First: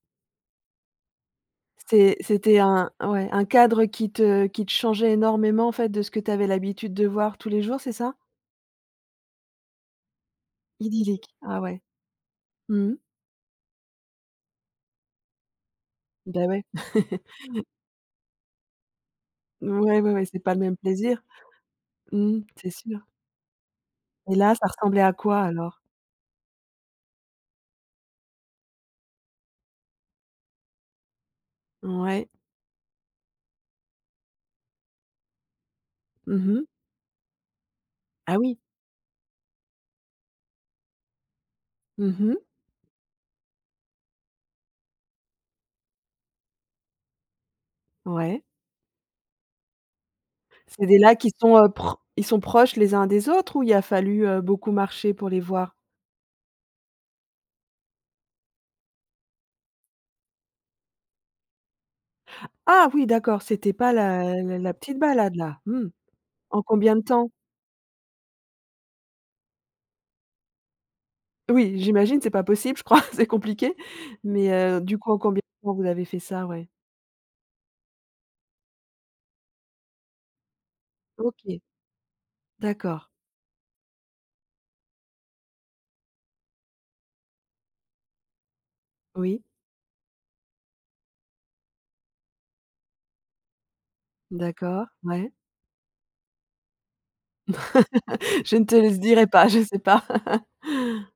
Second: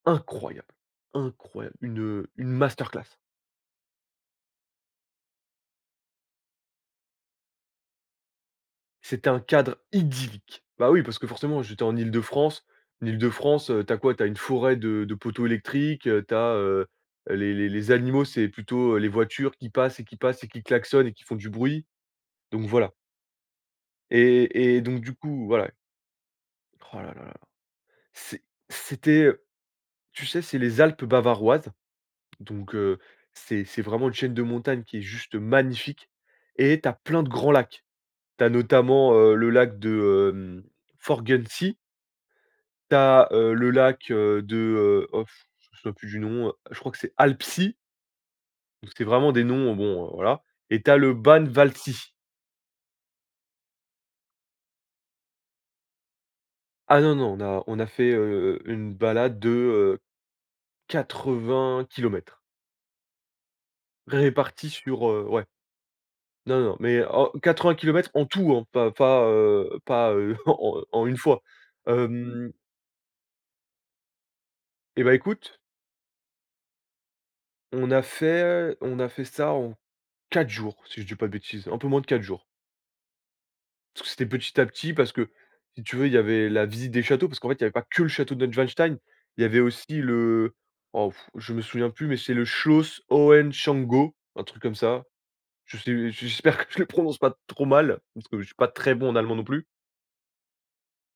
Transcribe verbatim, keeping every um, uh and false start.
Incroyable! incroyable! Une, C'est heu, une c'était un masterclass. ouais, un cadre qui te qui te changeait énormément en fait de ce que tu avais l'habitude de voir tous les jours, c'est ça? C'était un cadre idyllique. Bah oui, parce Idyllique, que ah forcément, ouais. j'étais en Île-de-France. Mmh mh? L'Île-de-France, heu, tu as quoi? Tu as une forêt de de poteaux électriques, heu, tu Beh as, ouais. heu, les les les animaux, c'est plutôt, heu, les voitures qui Ouais, passent et ouais, qui ouais, c'est passent et pas le qui même klaxonnent et plaisir? qui font du bruit. Mmh mh. Donc C'est voilà. sûr. Et là, ça Et et ressemblait donc à du quoi coup, voilà. alors? Oh la la la. C'est c'était tu sais, c'est les Alpes bavaroises, Ouais. donc heu, c'est c'est vraiment une chaîne de montagne qui est juste magnifique, Mmh mh. et tu as plein de grands lacs. Ah Tu as oui? notamment, heu, le lac de, hem, Forggensee Mmh mh. tu as, heu, le lac, heu, de, heu, oh f je me souviens plus du nom, heu, je crois que c'est Alpsee Ouais. donc c'était vraiment des noms, bon heu voilà, et C'est tu as des le lacs qui sont heu pro Bannwaldsee. ils sont proches les uns des autres ou il y a fallu, heu, beaucoup marcher pour les voir? Ah non, non, on a on a fait, heu, une balade de, heu quatre-vingt kilomètres Ah oui, d'accord, c'était pas la répartis la petite sur, heu balade ouais. là, mmh. Non, En non, combien de mais en temps? quatre-vingt kilomètres en tout hein, pas pas, heu pas, heu en en une fois, Oui, j'imagine, c'est pas hem possible, je crois c'est compliqué. Mais heu, du Eh coup, ben en combien écoute de temps vous avez fait ça ouais? on a fait on a fait ça en quatre jours, si je dis pas de OK, bêtises, un peu moins de quatre jours. d'accord. Parce que c'était petit à petit, parce que, si tu veux, il y avait la visite des châteaux, parce qu'en fait, il y avait pas que le château de Neuschwanstein, Oui. il y avait aussi le wow f je me souviens plus, mais c'est le Schloss Hohenschwangau, un truc comme D'accord, ça. ouais. Je sais j'espère que je le prononce pas trop mal, parce que je suis Je ne pas te le très bon en dirais allemand non pas, je plus. sais pas.